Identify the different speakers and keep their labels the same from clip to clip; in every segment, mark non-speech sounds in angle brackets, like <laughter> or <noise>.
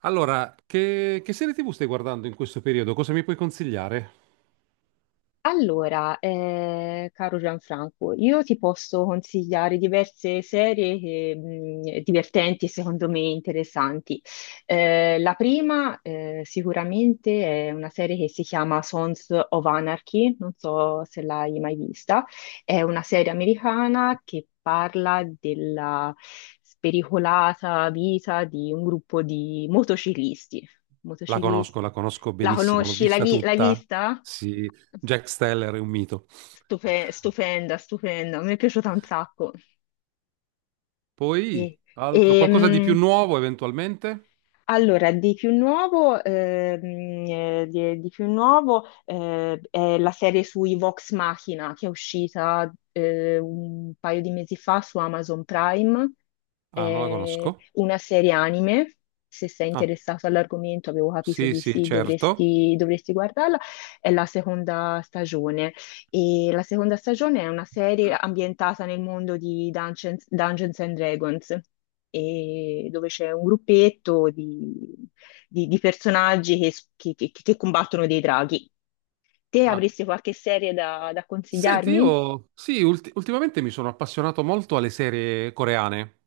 Speaker 1: Allora, che serie TV stai guardando in questo periodo? Cosa mi puoi consigliare?
Speaker 2: Allora, caro Gianfranco, io ti posso consigliare diverse serie che, divertenti e secondo me interessanti. La prima, sicuramente è una serie che si chiama Sons of Anarchy, non so se l'hai mai vista. È una serie americana che parla della spericolata vita di un gruppo di motociclisti. Motociclisti.
Speaker 1: La conosco
Speaker 2: La
Speaker 1: benissimo, l'ho
Speaker 2: conosci?
Speaker 1: vista
Speaker 2: L'hai
Speaker 1: tutta.
Speaker 2: vista?
Speaker 1: Sì, Jack Steller è un mito.
Speaker 2: Stupenda, stupenda, mi è piaciuta un sacco. E,
Speaker 1: Poi,
Speaker 2: e,
Speaker 1: altro, qualcosa di più
Speaker 2: mh,
Speaker 1: nuovo eventualmente?
Speaker 2: Allora, di più nuovo, di più nuovo, è la serie sui Vox Machina che è uscita, un paio di mesi fa su Amazon Prime,
Speaker 1: Ah, non la
Speaker 2: è
Speaker 1: conosco.
Speaker 2: una serie anime. Se sei
Speaker 1: Ah,
Speaker 2: interessato all'argomento, avevo capito
Speaker 1: sì,
Speaker 2: di
Speaker 1: sì,
Speaker 2: sì,
Speaker 1: certo.
Speaker 2: dovresti guardarla. È la seconda stagione. E la seconda stagione è una serie ambientata nel mondo di Dungeons and Dragons, e dove c'è un gruppetto di personaggi che combattono dei draghi. Te
Speaker 1: Ah.
Speaker 2: avresti qualche serie da
Speaker 1: Senti,
Speaker 2: consigliarmi?
Speaker 1: io sì, ultimamente mi sono appassionato molto alle serie coreane.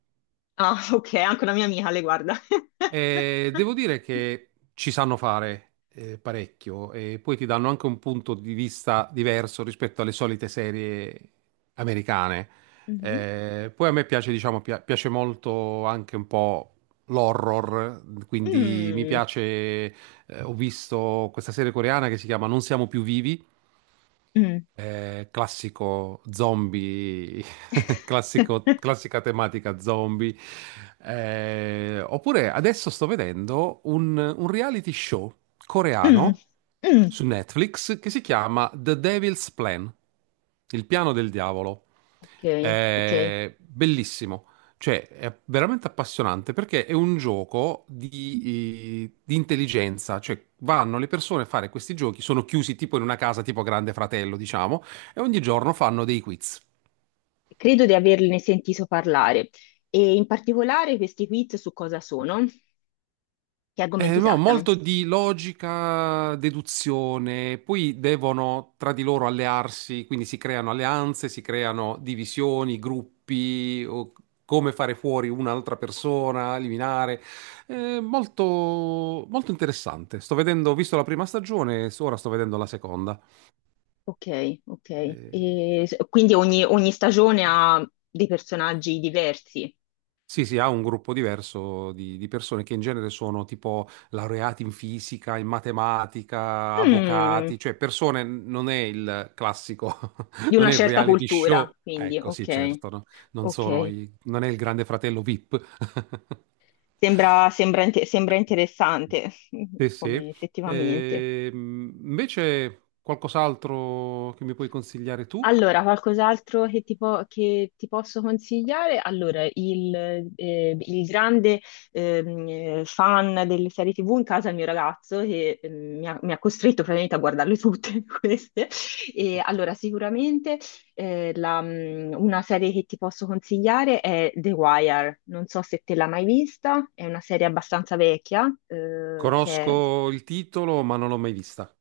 Speaker 2: Ah, <laughs> ok, anche una mia amica le guarda. <laughs>
Speaker 1: Devo dire che ci sanno fare parecchio e poi ti danno anche un punto di vista diverso rispetto alle solite serie americane.
Speaker 2: Mhm.
Speaker 1: Poi a me piace, diciamo, piace molto anche un po' l'horror, quindi mi
Speaker 2: Mm,
Speaker 1: piace, ho visto questa serie coreana che si chiama Non siamo più vivi,
Speaker 2: mm.
Speaker 1: classico zombie. <laughs> classico-
Speaker 2: <laughs>
Speaker 1: classica tematica zombie. Oppure adesso sto vedendo un reality show
Speaker 2: Mm,
Speaker 1: coreano
Speaker 2: mm.
Speaker 1: su Netflix che si chiama The Devil's Plan, il piano del diavolo.
Speaker 2: Ok, ok.
Speaker 1: Bellissimo, cioè, è veramente appassionante perché è un gioco di intelligenza, cioè vanno le persone a fare questi giochi, sono chiusi tipo in una casa tipo Grande Fratello, diciamo, e ogni giorno fanno dei quiz.
Speaker 2: Credo di averne sentito parlare. E in particolare questi quiz su cosa sono, che argomenti
Speaker 1: No,
Speaker 2: trattano.
Speaker 1: molto di logica, deduzione, poi devono tra di loro allearsi, quindi si creano alleanze, si creano divisioni, gruppi, o come fare fuori un'altra persona, eliminare. Molto, molto interessante. Sto vedendo, ho visto la prima stagione, ora sto vedendo la seconda.
Speaker 2: Ok, ok.
Speaker 1: Eh,
Speaker 2: Quindi ogni stagione ha dei personaggi diversi.
Speaker 1: Sì, sì, ha un gruppo diverso di, persone che in genere sono tipo laureati in fisica, in matematica,
Speaker 2: Mm,
Speaker 1: avvocati, cioè persone, non è il classico, <laughs>
Speaker 2: di
Speaker 1: non
Speaker 2: una
Speaker 1: è il
Speaker 2: certa
Speaker 1: reality show.
Speaker 2: cultura, quindi
Speaker 1: Ecco, sì,
Speaker 2: ok,
Speaker 1: certo, no? Non sono
Speaker 2: ok.
Speaker 1: i- non è il Grande Fratello VIP. <laughs>
Speaker 2: Sembra sembra interessante,
Speaker 1: Sì,
Speaker 2: <laughs>
Speaker 1: sì.
Speaker 2: come effettivamente.
Speaker 1: Invece qualcos'altro che mi puoi consigliare tu?
Speaker 2: Allora, qualcos'altro che che ti posso consigliare? Allora, il grande fan delle serie TV in casa è il mio ragazzo che mi ha costretto praticamente a guardarle tutte <laughs> queste. E allora, sicuramente, una serie che ti posso consigliare è The Wire. Non so se te l'hai mai vista, è una serie abbastanza vecchia, che è.
Speaker 1: Conosco il titolo, ma non l'ho mai vista.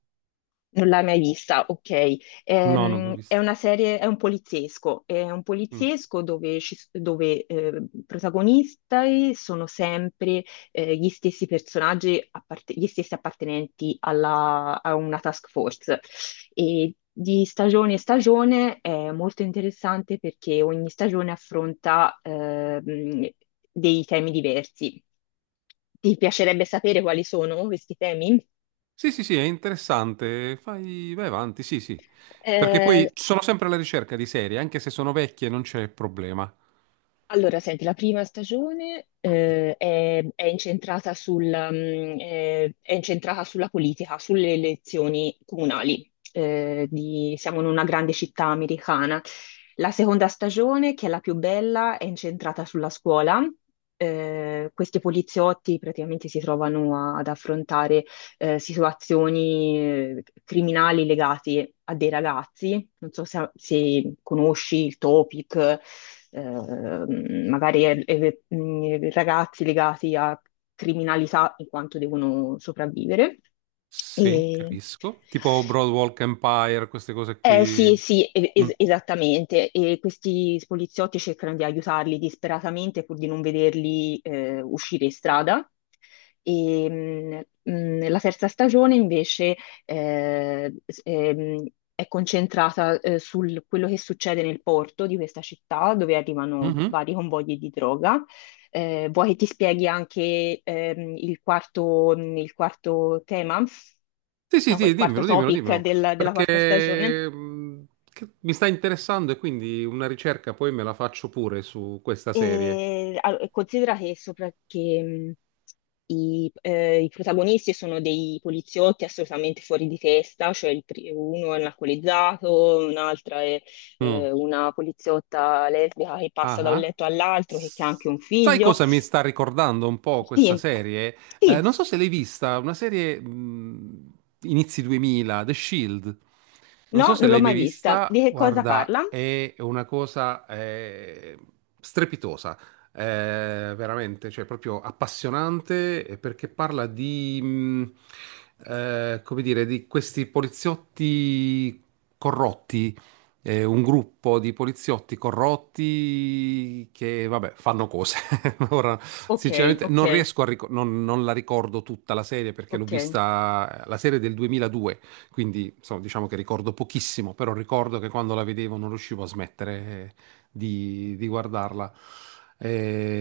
Speaker 2: Non l'hai mai vista, ok.
Speaker 1: No, non l'ho
Speaker 2: È
Speaker 1: vista.
Speaker 2: una serie, è un poliziesco,
Speaker 1: Mm.
Speaker 2: dove, dove, protagonisti sono sempre, gli stessi personaggi, gli stessi appartenenti a una task force. E di stagione in stagione è molto interessante perché ogni stagione affronta, dei temi diversi. Ti piacerebbe sapere quali sono questi temi?
Speaker 1: Sì, sì, sì, è interessante. Fai, vai avanti, sì, sì. Perché poi sono sempre alla ricerca di serie, anche se sono vecchie non c'è problema.
Speaker 2: Allora, senti, la prima stagione, è incentrata è incentrata sulla politica, sulle elezioni comunali. Siamo in una grande città americana. La seconda stagione, che è la più bella, è incentrata sulla scuola. Questi poliziotti praticamente si trovano ad affrontare, situazioni, criminali legate a dei ragazzi. Non so se conosci il topic, eh, magari ragazzi legati a criminalità in quanto devono sopravvivere.
Speaker 1: Sì,
Speaker 2: E,
Speaker 1: capisco. Tipo Broadwalk Empire, queste cose qui.
Speaker 2: sì, sì,
Speaker 1: Mm.
Speaker 2: esattamente. E questi poliziotti cercano di aiutarli disperatamente pur di non vederli, uscire in strada. E, mh, mh, Nella terza stagione invece eh, s- ehm, è concentrata, su quello che succede nel porto di questa città dove arrivano
Speaker 1: Mhm.
Speaker 2: vari convogli di droga. Vuoi che ti spieghi anche, il quarto, tema,
Speaker 1: Sì, sì,
Speaker 2: no, il
Speaker 1: sì,
Speaker 2: quarto
Speaker 1: dimmelo, dimmelo,
Speaker 2: topic
Speaker 1: dimmelo.
Speaker 2: della quarta stagione?
Speaker 1: Perché mi sta interessando e quindi una ricerca poi me la faccio pure su questa serie.
Speaker 2: Considera che, i protagonisti sono dei poliziotti assolutamente fuori di testa, cioè uno è un alcolizzato, un'altra è
Speaker 1: Mm.
Speaker 2: eh, una poliziotta lesbica che passa
Speaker 1: Ah,
Speaker 2: da un
Speaker 1: ah.
Speaker 2: letto all'altro, che ha anche un
Speaker 1: Sai
Speaker 2: figlio.
Speaker 1: cosa mi sta ricordando un po' questa
Speaker 2: Sì,
Speaker 1: serie?
Speaker 2: sì,
Speaker 1: Non so se l'hai vista, una serie inizi 2000, The Shield. Non
Speaker 2: no,
Speaker 1: so se
Speaker 2: non l'ho
Speaker 1: l'hai mai
Speaker 2: mai vista. Di
Speaker 1: vista,
Speaker 2: che cosa parla?
Speaker 1: guarda, è una cosa strepitosa, eh, veramente, cioè proprio appassionante perché parla di, come dire, di questi poliziotti corrotti, un gruppo di poliziotti corrotti che, vabbè, fanno cose. <laughs> Ora,
Speaker 2: Ok,
Speaker 1: sinceramente, non
Speaker 2: ok,
Speaker 1: riesco a ricordare, non la ricordo tutta la serie perché l'ho
Speaker 2: ok.
Speaker 1: vista, la serie del 2002, quindi insomma, diciamo che ricordo pochissimo, però ricordo che quando la vedevo non riuscivo a smettere, eh, di, guardarla.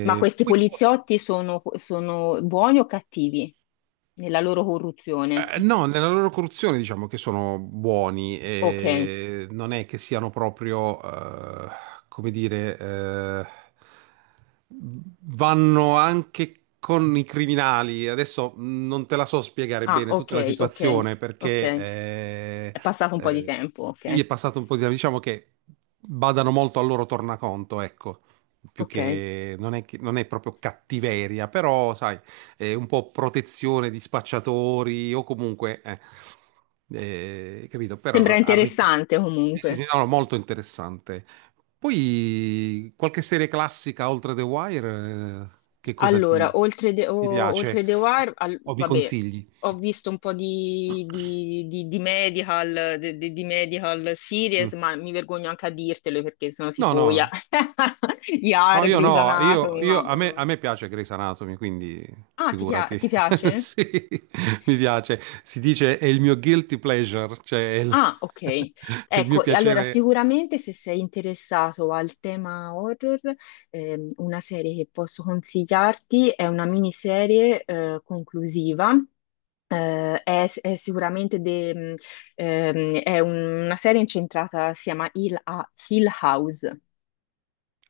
Speaker 2: Ma questi
Speaker 1: Poi
Speaker 2: poliziotti sono buoni o cattivi nella loro corruzione?
Speaker 1: No, nella loro corruzione diciamo che sono buoni,
Speaker 2: Ok,
Speaker 1: e non è che siano proprio, come dire, vanno anche con i criminali. Adesso non te la so spiegare
Speaker 2: ah,
Speaker 1: bene
Speaker 2: ok,
Speaker 1: tutta la
Speaker 2: ok,
Speaker 1: situazione
Speaker 2: ok.
Speaker 1: perché
Speaker 2: È passato un po' di
Speaker 1: eh,
Speaker 2: tempo, ok,
Speaker 1: sì, è passato un po' di tempo, diciamo che badano molto al loro tornaconto, ecco, più
Speaker 2: ok.
Speaker 1: che non è, non è proprio cattiveria, però sai, un po' protezione di spacciatori o comunque, capito, per
Speaker 2: Sembra
Speaker 1: arricchire.
Speaker 2: interessante
Speaker 1: Sì, sì, sì,
Speaker 2: comunque.
Speaker 1: no, no, molto interessante. Poi qualche serie classica oltre The Wire, che cosa
Speaker 2: Allora,
Speaker 1: ti, ti piace
Speaker 2: oltre The Wire,
Speaker 1: o mi
Speaker 2: vabbè,
Speaker 1: consigli?
Speaker 2: ho visto un po' di medical, di medical
Speaker 1: Mm.
Speaker 2: series, ma mi vergogno anche a dirtelo perché sono
Speaker 1: No,
Speaker 2: tipo, yeah.
Speaker 1: no,
Speaker 2: <laughs>
Speaker 1: no,
Speaker 2: Yar,
Speaker 1: io
Speaker 2: Grey's
Speaker 1: no,
Speaker 2: Anatomy, ma...
Speaker 1: a me,
Speaker 2: mm.
Speaker 1: a me piace Grey's Anatomy, quindi
Speaker 2: Ah,
Speaker 1: figurati,
Speaker 2: ti
Speaker 1: <laughs>
Speaker 2: piace?
Speaker 1: sì, mi piace. Si dice è il mio guilty pleasure, cioè
Speaker 2: Ah, ok.
Speaker 1: <laughs> è il mio
Speaker 2: Ecco, e allora
Speaker 1: piacere.
Speaker 2: sicuramente se sei interessato al tema horror, una serie che posso consigliarti è una miniserie, conclusiva. È sicuramente una serie incentrata, si chiama Hill House.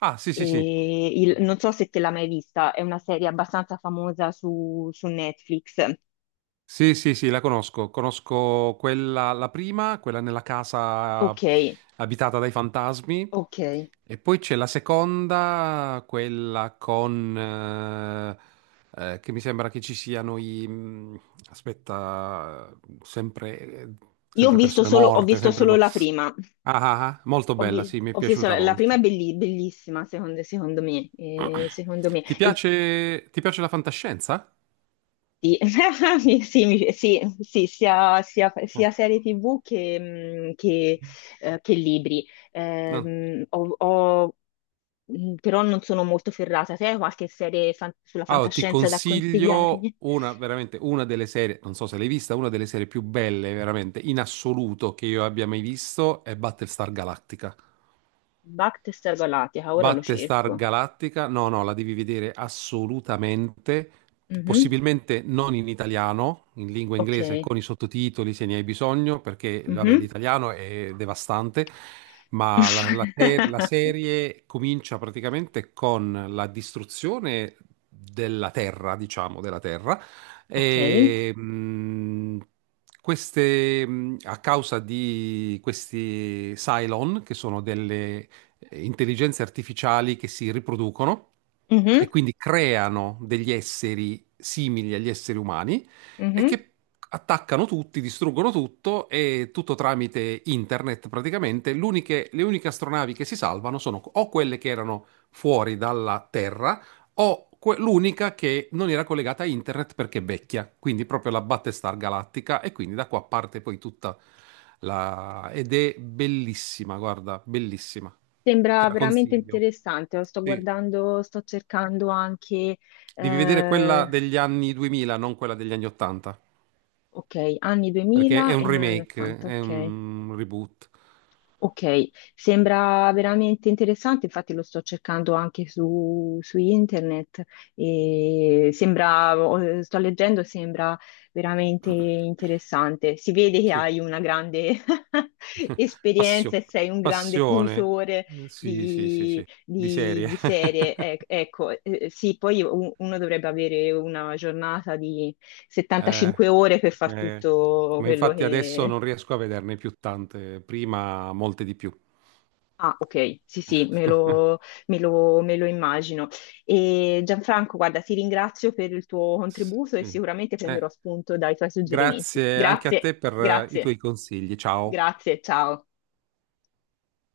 Speaker 1: Ah, sì, sì, sì.
Speaker 2: Non so se te l'hai mai vista, è una serie abbastanza famosa su Netflix.
Speaker 1: Sì, sì, sì, la conosco. Conosco quella, la prima, quella nella casa
Speaker 2: Ok,
Speaker 1: abitata dai fantasmi.
Speaker 2: ok.
Speaker 1: E poi c'è la seconda, quella con che mi sembra che ci siano i, aspetta, sempre,
Speaker 2: Io ho
Speaker 1: sempre
Speaker 2: visto
Speaker 1: persone
Speaker 2: solo, ho
Speaker 1: morte,
Speaker 2: visto
Speaker 1: sempre...
Speaker 2: solo
Speaker 1: co-
Speaker 2: la prima.
Speaker 1: Ah, ah, ah, molto bella, sì, mi è
Speaker 2: Ho visto
Speaker 1: piaciuta
Speaker 2: la prima, è
Speaker 1: molto.
Speaker 2: bellissima, secondo me. Secondo me.
Speaker 1: <clears throat> Ti piace la fantascienza?
Speaker 2: Sì, <laughs> sì, sì, sì, sia serie TV che libri.
Speaker 1: Mm.
Speaker 2: Però non sono molto ferrata. Te hai qualche serie sulla
Speaker 1: Allora, ti
Speaker 2: fantascienza da
Speaker 1: consiglio
Speaker 2: consigliarmi?
Speaker 1: una, veramente una delle serie, non so se l'hai vista, una delle serie più belle veramente in assoluto che io abbia mai visto è Battlestar Galactica.
Speaker 2: Battlestar Galactica, ora lo
Speaker 1: Battlestar
Speaker 2: cerco.
Speaker 1: Galactica, no, no, la devi vedere assolutamente,
Speaker 2: Mhm.
Speaker 1: possibilmente non in italiano, in lingua inglese
Speaker 2: Ok.
Speaker 1: con i sottotitoli se ne hai bisogno, perché vabbè,
Speaker 2: Mhm.
Speaker 1: l'italiano è devastante, ma la, la se- la
Speaker 2: <laughs>
Speaker 1: serie comincia praticamente con la distruzione della Terra, diciamo, della Terra,
Speaker 2: Ok.
Speaker 1: e a causa di questi Cylon, che sono delle intelligenze artificiali che si riproducono e
Speaker 2: Mhm,
Speaker 1: quindi creano degli esseri simili agli esseri umani e
Speaker 2: mhm.
Speaker 1: che attaccano tutti, distruggono tutto e tutto tramite internet praticamente. Le uniche astronavi che si salvano sono o quelle che erano fuori dalla Terra o l'unica che non era collegata a internet perché è vecchia, quindi proprio la Battlestar Galattica e quindi da qua parte poi ed è bellissima, guarda, bellissima. Te
Speaker 2: Sembra
Speaker 1: la
Speaker 2: veramente
Speaker 1: consiglio.
Speaker 2: interessante, lo sto
Speaker 1: Sì.
Speaker 2: guardando, sto cercando anche,
Speaker 1: Devi vedere
Speaker 2: eh,
Speaker 1: quella degli anni 2000, non quella degli anni 80,
Speaker 2: ok, anni
Speaker 1: perché è
Speaker 2: 2000 e
Speaker 1: un
Speaker 2: non anni
Speaker 1: remake,
Speaker 2: 80,
Speaker 1: è
Speaker 2: ok.
Speaker 1: un reboot.
Speaker 2: Ok, sembra veramente interessante, infatti lo sto cercando anche su internet e sembra, sto leggendo, sembra veramente interessante. Si vede che
Speaker 1: Sì,
Speaker 2: hai una grande <laughs> esperienza e
Speaker 1: Passio-
Speaker 2: sei un grande
Speaker 1: passione.
Speaker 2: fruitore
Speaker 1: Sì, sì, sì, sì, di serie.
Speaker 2: di serie.
Speaker 1: <laughs>
Speaker 2: Ecco, sì, poi uno dovrebbe avere una giornata di
Speaker 1: Eh,
Speaker 2: 75 ore per far
Speaker 1: eh,
Speaker 2: tutto
Speaker 1: Ma
Speaker 2: quello.
Speaker 1: infatti adesso non riesco a vederne più tante, prima molte di più.
Speaker 2: Ah, ok, sì, sì,
Speaker 1: <laughs>
Speaker 2: me lo immagino. E Gianfranco, guarda, ti ringrazio per il tuo contributo e
Speaker 1: Sì.
Speaker 2: sicuramente prenderò
Speaker 1: Eh,
Speaker 2: spunto dai tuoi suggerimenti.
Speaker 1: Grazie anche a
Speaker 2: Grazie,
Speaker 1: te per i
Speaker 2: grazie,
Speaker 1: tuoi consigli. Ciao.
Speaker 2: grazie, ciao.